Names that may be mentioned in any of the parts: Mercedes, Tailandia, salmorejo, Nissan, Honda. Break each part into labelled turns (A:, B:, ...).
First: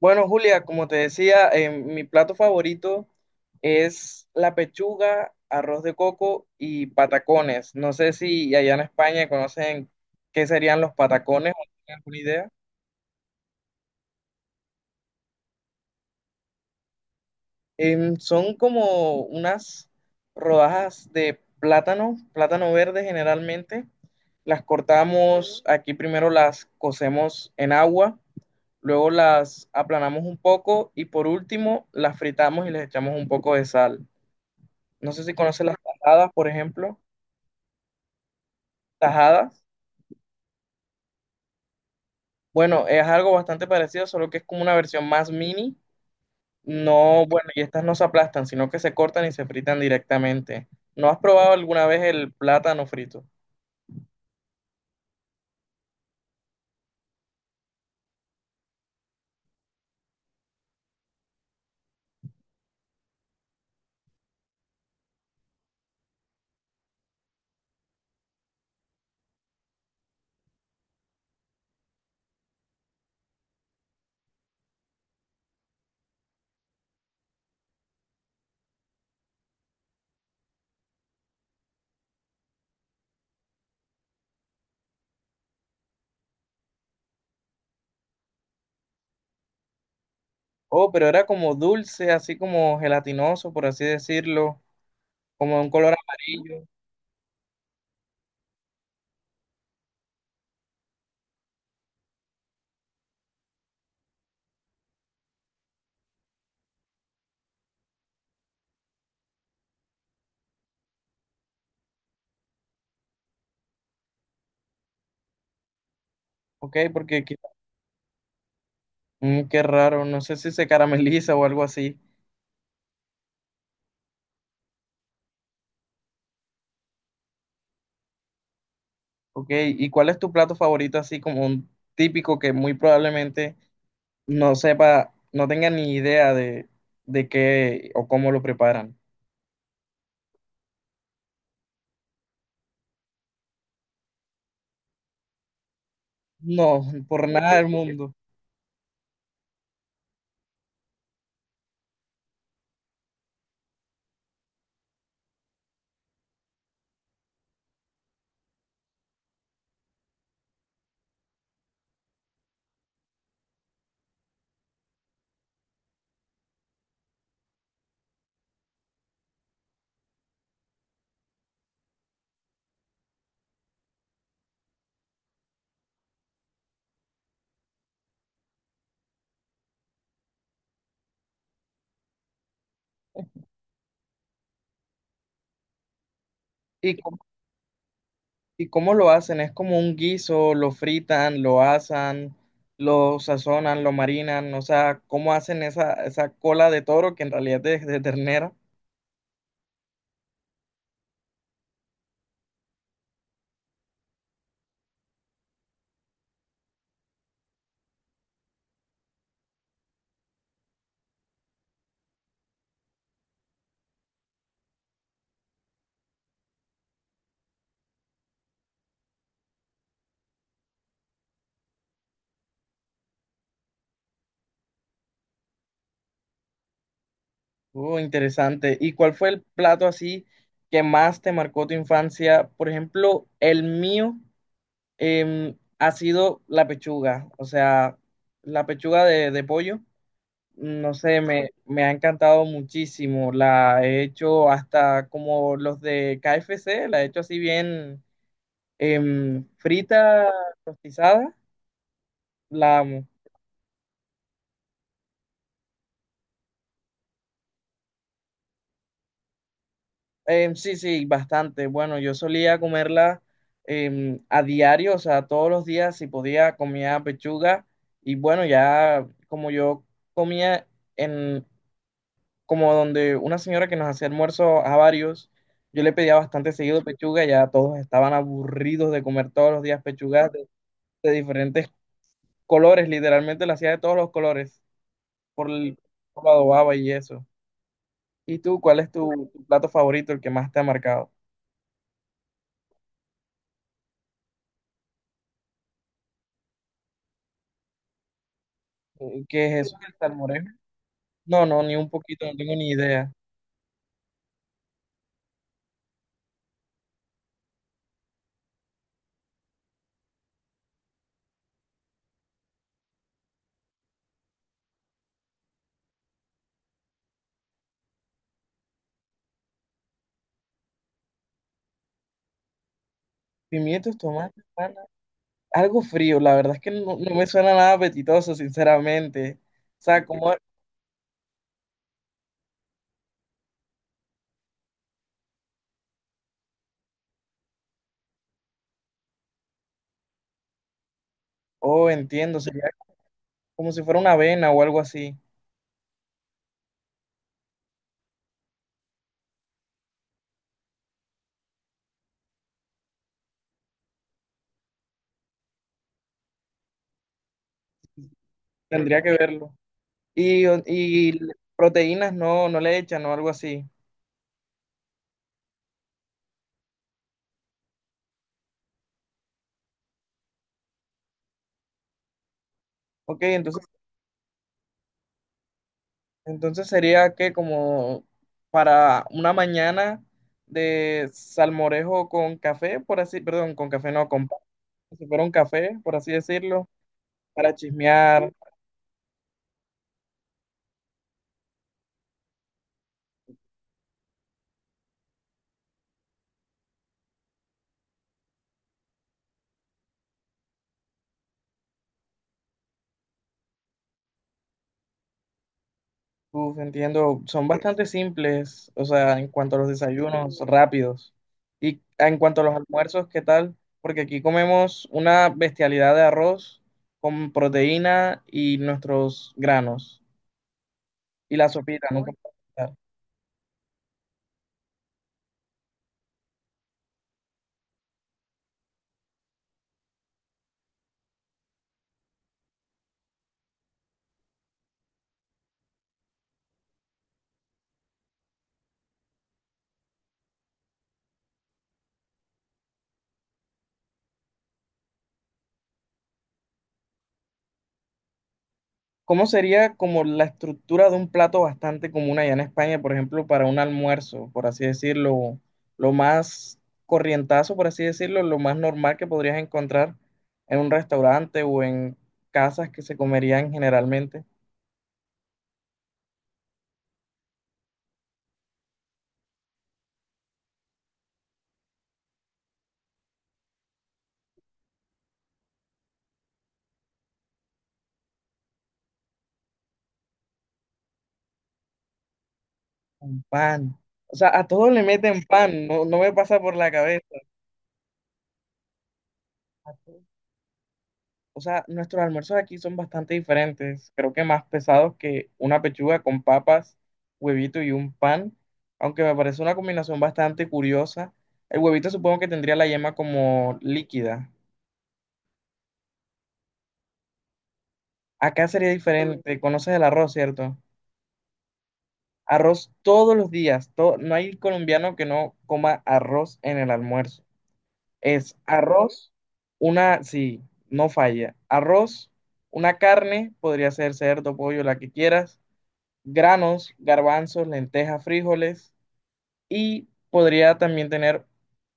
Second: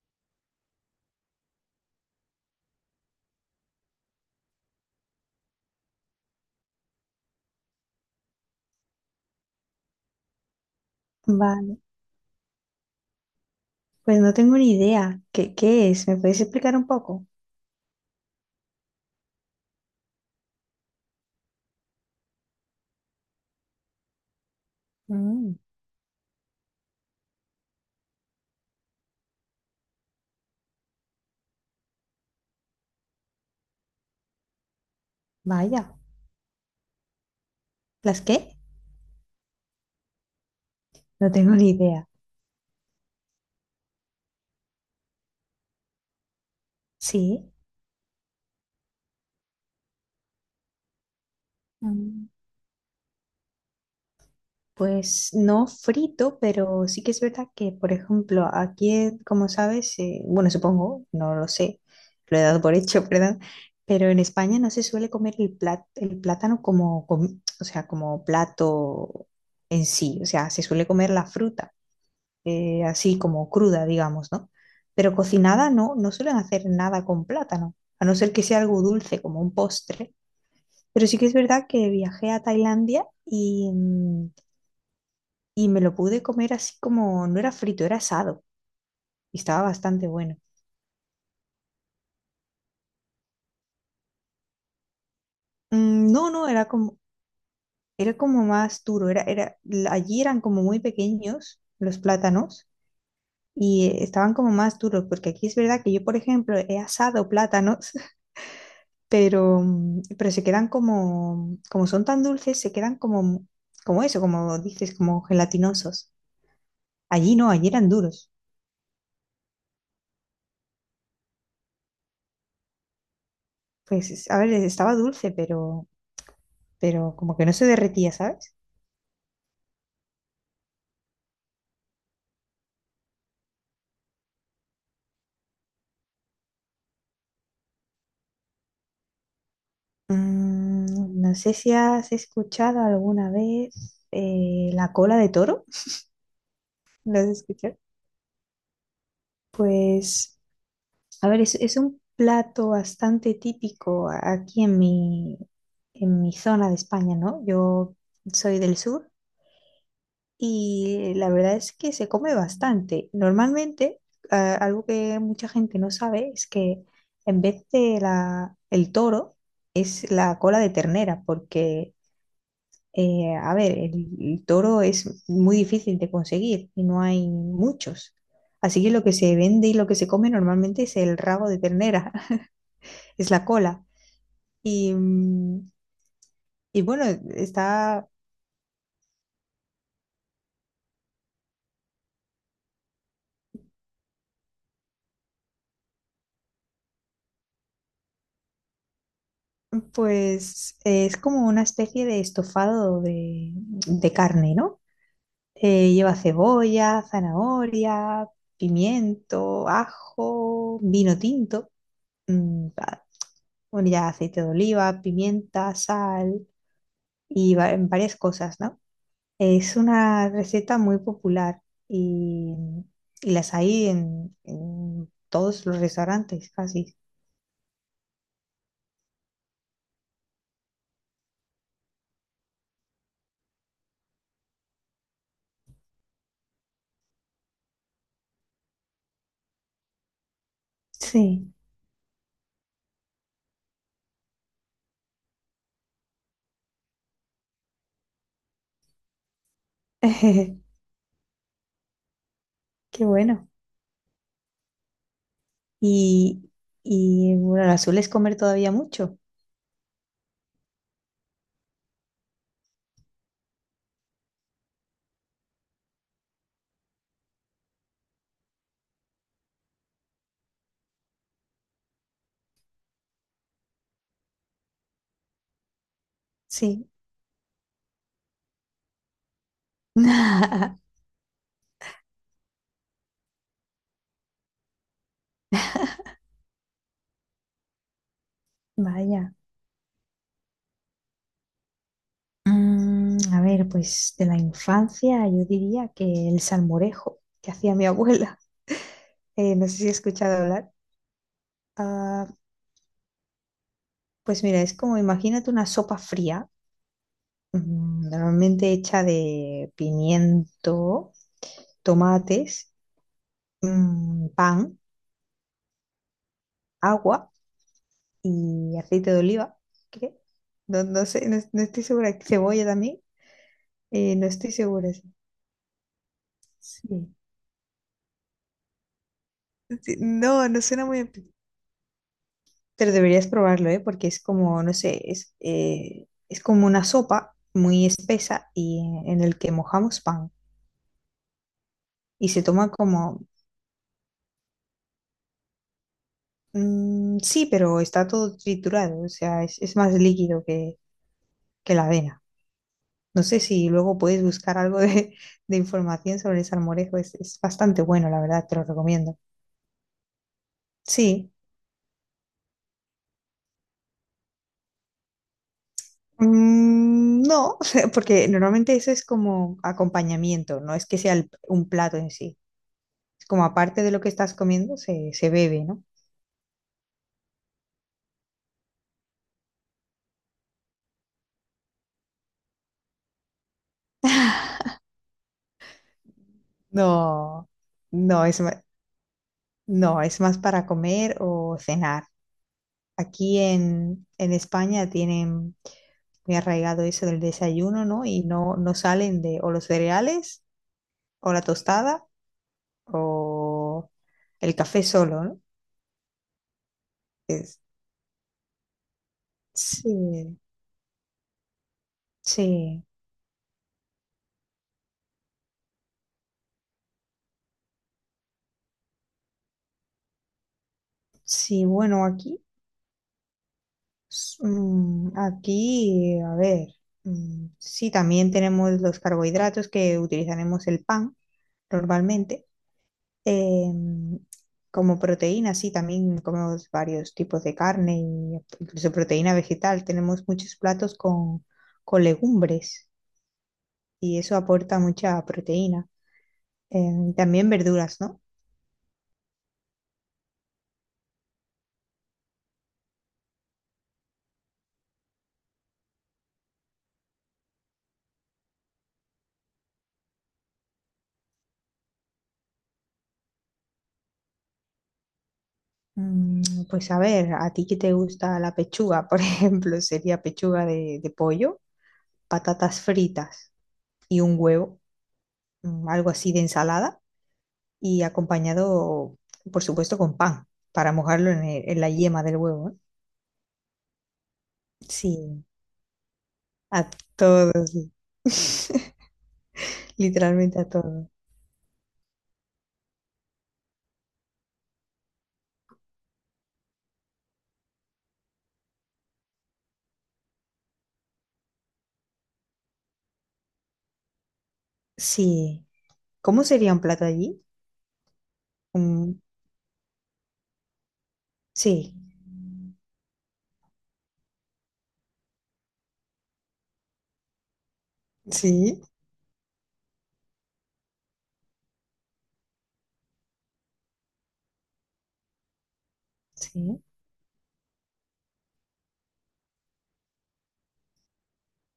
A: Bueno, Julia, como te decía, mi plato favorito es la pechuga, arroz de coco y patacones. No sé si allá en España conocen qué serían los patacones o
B: Vale,
A: tienen alguna idea.
B: pues no tengo ni idea. ¿Qué es? ¿Me puedes explicar un poco?
A: Son como unas rodajas de plátano, plátano verde generalmente. Las
B: Mm,
A: cortamos, aquí primero las cocemos en agua, luego las aplanamos un poco y por último las fritamos y les echamos un poco de sal. No sé si conoces las
B: vaya,
A: tajadas, por ejemplo.
B: ¿las qué?
A: Tajadas.
B: No tengo ni idea.
A: Bueno, es algo bastante parecido, solo que es como una versión más mini. No,
B: Sí,
A: bueno, y estas no se aplastan, sino que se cortan y se fritan directamente. ¿No has probado alguna vez
B: mm,
A: el plátano frito?
B: pues no frito, pero sí que es verdad que, por ejemplo, aquí, como sabes, bueno, supongo, no lo sé, lo he dado por hecho, ¿verdad? Pero en España no se suele comer el plátano como, o sea, como plato en sí, o sea, se suele comer la fruta. Así como cruda, digamos, ¿no? Pero cocinada no, no suelen hacer nada con plátano, a no ser que sea algo dulce como un postre. Pero sí que es verdad que viajé a Tailandia y, y me lo pude comer así como, no era frito, era asado y estaba bastante bueno.
A: Oh, pero era como dulce, así como gelatinoso, por así decirlo, como de un color
B: Mm, no, no,
A: amarillo.
B: era como más duro, allí eran como muy pequeños los plátanos y estaban como más duros, porque aquí es verdad que yo, por ejemplo, he asado plátanos pero, pero se quedan como, como son tan dulces, se quedan como, como eso, como dices, como gelatinosos.
A: Ok, porque
B: Allí no, allí eran duros.
A: qué raro, no sé si se carameliza o algo así.
B: Pues, a ver, estaba dulce, pero como que no se derretía, ¿sabes?
A: Ok, ¿y cuál es tu plato favorito, así como un típico que muy probablemente no sepa, no tenga ni idea de qué o cómo lo preparan?
B: Mm, no sé si has escuchado alguna vez la cola de toro.
A: No,
B: ¿Lo
A: por
B: has
A: nada del
B: escuchado?
A: mundo.
B: Pues, a ver, es un plato bastante típico aquí en mi zona de España, ¿no? Yo soy del sur y la verdad es que se come bastante. Normalmente, ah, algo que mucha gente no sabe es que en vez de el toro, es la cola de ternera, porque, a ver, el toro es muy difícil de conseguir y no hay muchos. Así que lo que se vende y lo que se come normalmente es el rabo de ternera, es la cola. Y, y
A: ¿Y
B: bueno,
A: cómo,
B: está.
A: ¿y cómo lo hacen? Es como un guiso, ¿lo fritan, lo asan, lo sazonan, lo marinan? O sea, ¿cómo hacen esa, esa cola de toro que en realidad es de ternera?
B: Pues es como una especie de estofado de carne, ¿no? Lleva cebolla, zanahoria, pimiento, ajo, vino tinto, mm, bueno, ya aceite de oliva, pimienta, sal y en varias cosas, ¿no? Es una receta muy popular y, y las hay en todos los restaurantes, casi.
A: Oh, interesante. ¿Y cuál fue el plato así que más te marcó tu infancia? Por ejemplo, el mío ha sido la pechuga, o sea, la pechuga de pollo. No sé,
B: Sí,
A: me ha encantado muchísimo. La he hecho hasta como los de KFC, la he hecho así bien, frita,
B: qué
A: rostizada. La amo.
B: bueno. Y, y bueno, ¿la sueles comer todavía mucho?
A: Sí, sí, bastante. Bueno, yo solía comerla, a diario, o sea, todos los días si podía comía pechuga. Y bueno, ya como yo comía en, como donde una señora que nos hacía almuerzo a varios, yo le pedía bastante seguido
B: Sí.
A: pechuga, ya todos estaban aburridos de comer todos los días pechugas de diferentes colores, literalmente la hacía de todos los colores, por el por lo adobaba y eso. ¿Y tú, cuál es
B: Vaya.
A: tu plato favorito, el que más te ha marcado?
B: Mm, a ver, pues de la infancia yo diría que el salmorejo que hacía mi abuela.
A: ¿Qué es
B: No
A: eso?
B: sé si has
A: ¿El
B: escuchado
A: salmorejo?
B: hablar.
A: No, no, ni un poquito,
B: Ah,
A: no tengo ni idea.
B: pues mira, es como imagínate una sopa fría, mm, normalmente hecha de pimiento, tomates, mm, pan, agua y aceite de oliva. ¿Qué? No, no sé, no, no estoy segura. Cebolla también.
A: Pimientos,
B: No
A: tomates,
B: estoy
A: pana.
B: segura. Sí.
A: Algo frío, la verdad es que no,
B: Sí.
A: no me suena nada apetitoso, sinceramente. O
B: Sí,
A: sea, como,
B: no, no suena muy apetitoso. Pero deberías probarlo, ¿eh? Porque es como, no sé, es como una sopa muy espesa y en el que mojamos pan.
A: oh,
B: Y
A: entiendo,
B: se
A: sería
B: toma como,
A: como si fuera una avena o algo así.
B: mm, sí, pero está todo triturado, o sea, es más líquido que la avena. No sé si luego puedes buscar algo de, de información sobre el salmorejo, es bastante bueno, la verdad, te lo
A: Tendría que
B: recomiendo.
A: verlo. Y
B: Sí.
A: proteínas no, no le echan o algo así.
B: Mm, no, porque normalmente eso es como acompañamiento, no es que sea un plato en sí.
A: Ok,
B: Es como
A: entonces,
B: aparte de lo que estás comiendo, se bebe, ¿no?
A: entonces sería que como para una mañana de salmorejo con café, por así, perdón, con café no, con pan, como si fuera un café, por así decirlo,
B: No,
A: para
B: no
A: chismear.
B: es, no, es más para comer o cenar. Aquí en España tienen muy arraigado eso del desayuno, ¿no? Y no, no salen de o los cereales o la tostada o el café solo, ¿no?
A: Uf, entiendo, son
B: Es-
A: bastante simples, o sea, en cuanto a los
B: sí,
A: desayunos, rápidos. Y en cuanto a los
B: sí,
A: almuerzos, ¿qué tal? Porque aquí comemos una bestialidad de arroz con proteína y nuestros granos. Y la
B: sí,
A: sopita, uy,
B: bueno,
A: nunca puede
B: aquí.
A: faltar.
B: Mm, aquí, a ver, mm, sí, también tenemos los carbohidratos que utilizaremos el pan normalmente. Em, como proteína, sí, también comemos varios tipos de carne, y incluso proteína vegetal. Tenemos muchos platos con legumbres y eso aporta mucha proteína. Em, también verduras, ¿no?
A: ¿Cómo sería como la estructura de un plato bastante común allá en España, por ejemplo, para un almuerzo, por así decirlo, lo más corrientazo, por así decirlo, lo más normal que podrías encontrar en un restaurante o en casas que se comerían generalmente?
B: Mm, pues a ver, ¿a ti qué te gusta la pechuga? Por ejemplo, sería pechuga de pollo, patatas fritas y un huevo, mm, algo así de ensalada, y acompañado, por supuesto, con pan para mojarlo en, en la yema del huevo, ¿eh?
A: ¿Un pan? O sea, ¿a todos le meten
B: Sí,
A: pan? No, no me pasa por la
B: a
A: cabeza.
B: todos, sí, literalmente a todos.
A: O sea, nuestros almuerzos aquí son bastante diferentes, creo que más pesados que una pechuga con papas, huevito y un pan, aunque me parece una combinación bastante curiosa. El huevito supongo que tendría la yema como líquida.
B: Sí. ¿Cómo sería un plato allí?
A: Acá sería
B: Un-
A: diferente, conoces el arroz, ¿cierto?
B: sí,
A: Arroz todos los días, no hay colombiano que no coma arroz en el almuerzo. Es
B: sí,
A: arroz, una, sí, no falla, arroz, una carne, podría ser cerdo, pollo, la que quieras, granos,
B: sí.
A: garbanzos, lentejas, frijoles, y podría también tener,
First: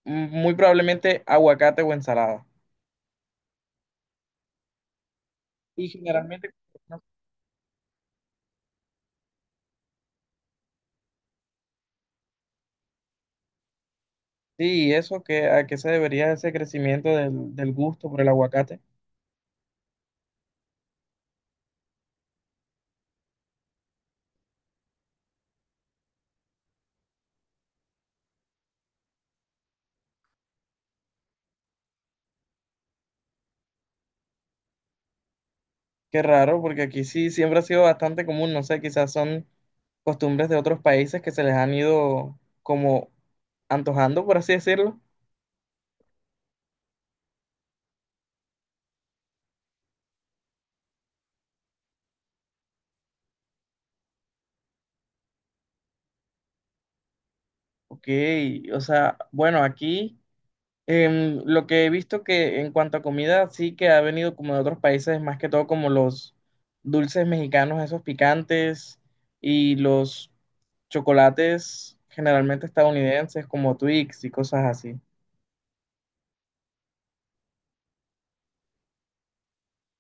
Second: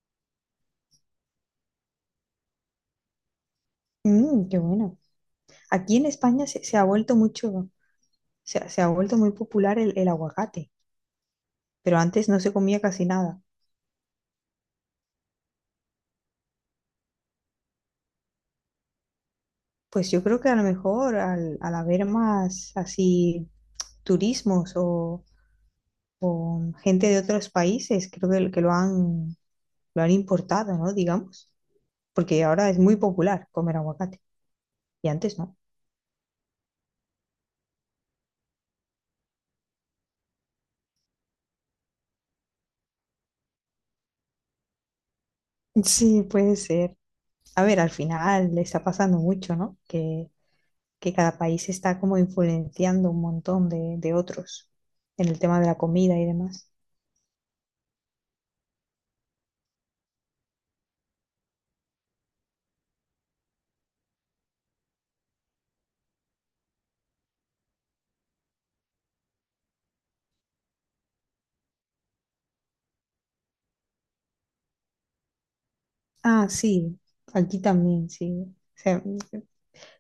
A: muy probablemente aguacate o ensalada.
B: Mm, qué bueno.
A: Y
B: Aquí en España
A: generalmente,
B: se, se ha vuelto mucho, se ha vuelto muy popular el aguacate, pero antes no se comía casi nada.
A: sí, eso, que ¿a qué se debería ese crecimiento del gusto por el aguacate?
B: Pues yo creo que a lo mejor al, al haber más así turismos o gente de otros países, creo que lo han importado, ¿no? Digamos, porque ahora es muy popular comer aguacate y antes no.
A: Qué raro, porque aquí sí siempre ha sido bastante común, no sé, quizás son costumbres de otros países que se les han ido como antojando, por así decirlo.
B: Sí, puede ser. A ver, al final le está pasando mucho, ¿no? Que cada país está como influenciando un montón de otros en el tema de la comida y demás.
A: Ok, o sea, bueno, aquí lo que he visto que en cuanto a comida, sí que ha venido como de otros países, más que todo como los dulces mexicanos, esos picantes, y los chocolates generalmente estadounidenses como Twix y cosas así.
B: Ah, sí, aquí también, sí. O sea,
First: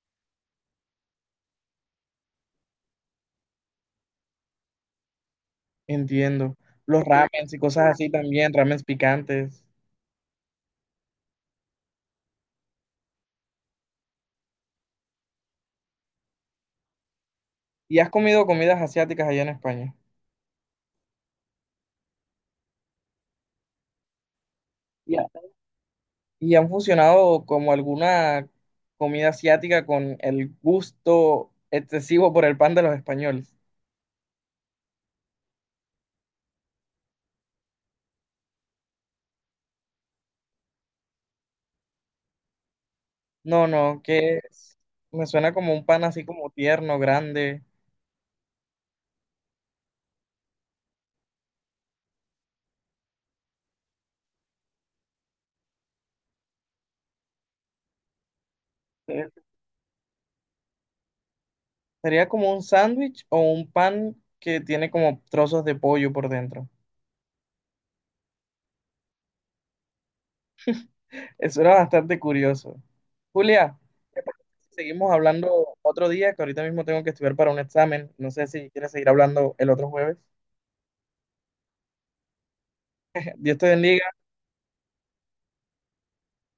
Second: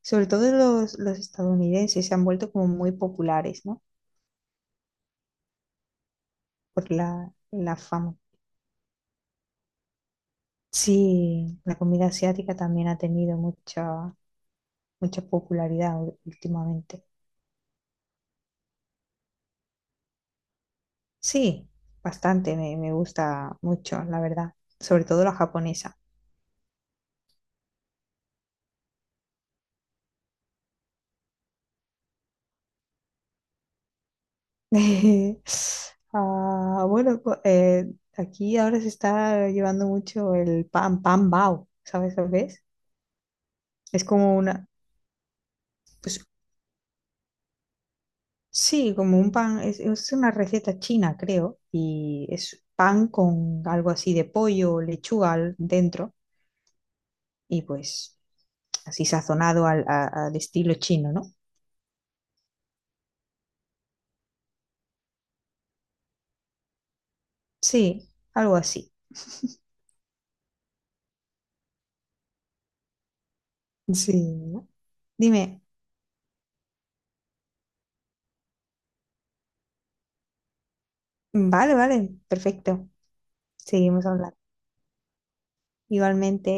B: sobre todo los estadounidenses se han vuelto como muy populares, ¿no?
A: Entiendo.
B: Por
A: Los
B: la,
A: ramens y
B: la
A: cosas así
B: fama.
A: también, ramens picantes.
B: Sí, la comida asiática también ha tenido mucha, mucha popularidad últimamente.
A: ¿Y has comido comidas asiáticas allá en España?
B: Sí, bastante, me gusta mucho, la verdad, sobre
A: ¿Y
B: todo la japonesa.
A: han fusionado como alguna comida asiática con el gusto excesivo por el pan de los españoles?
B: Ah, bueno, aquí ahora se está llevando mucho el pan, pan bao, ¿sabes lo que es?
A: No, no,
B: Es como una,
A: me suena como un pan
B: pues
A: así como tierno, grande.
B: sí, como un pan, es una receta china, creo, y es pan con algo así de pollo o lechuga dentro, y pues... así
A: Eh,
B: sazonado al, al estilo chino, ¿no?
A: Sería como un sándwich o un pan que tiene como trozos de pollo por dentro.
B: Sí, algo así.
A: Eso era bastante curioso. Julia, ¿te parece
B: Sí.
A: si seguimos
B: Dime,
A: hablando otro día? Que ahorita mismo tengo que estudiar para un examen. No sé si quieres seguir hablando el otro jueves.
B: vale, vale, perfecto.
A: Dios te
B: Seguimos
A: bendiga.
B: hablando. Igualmente.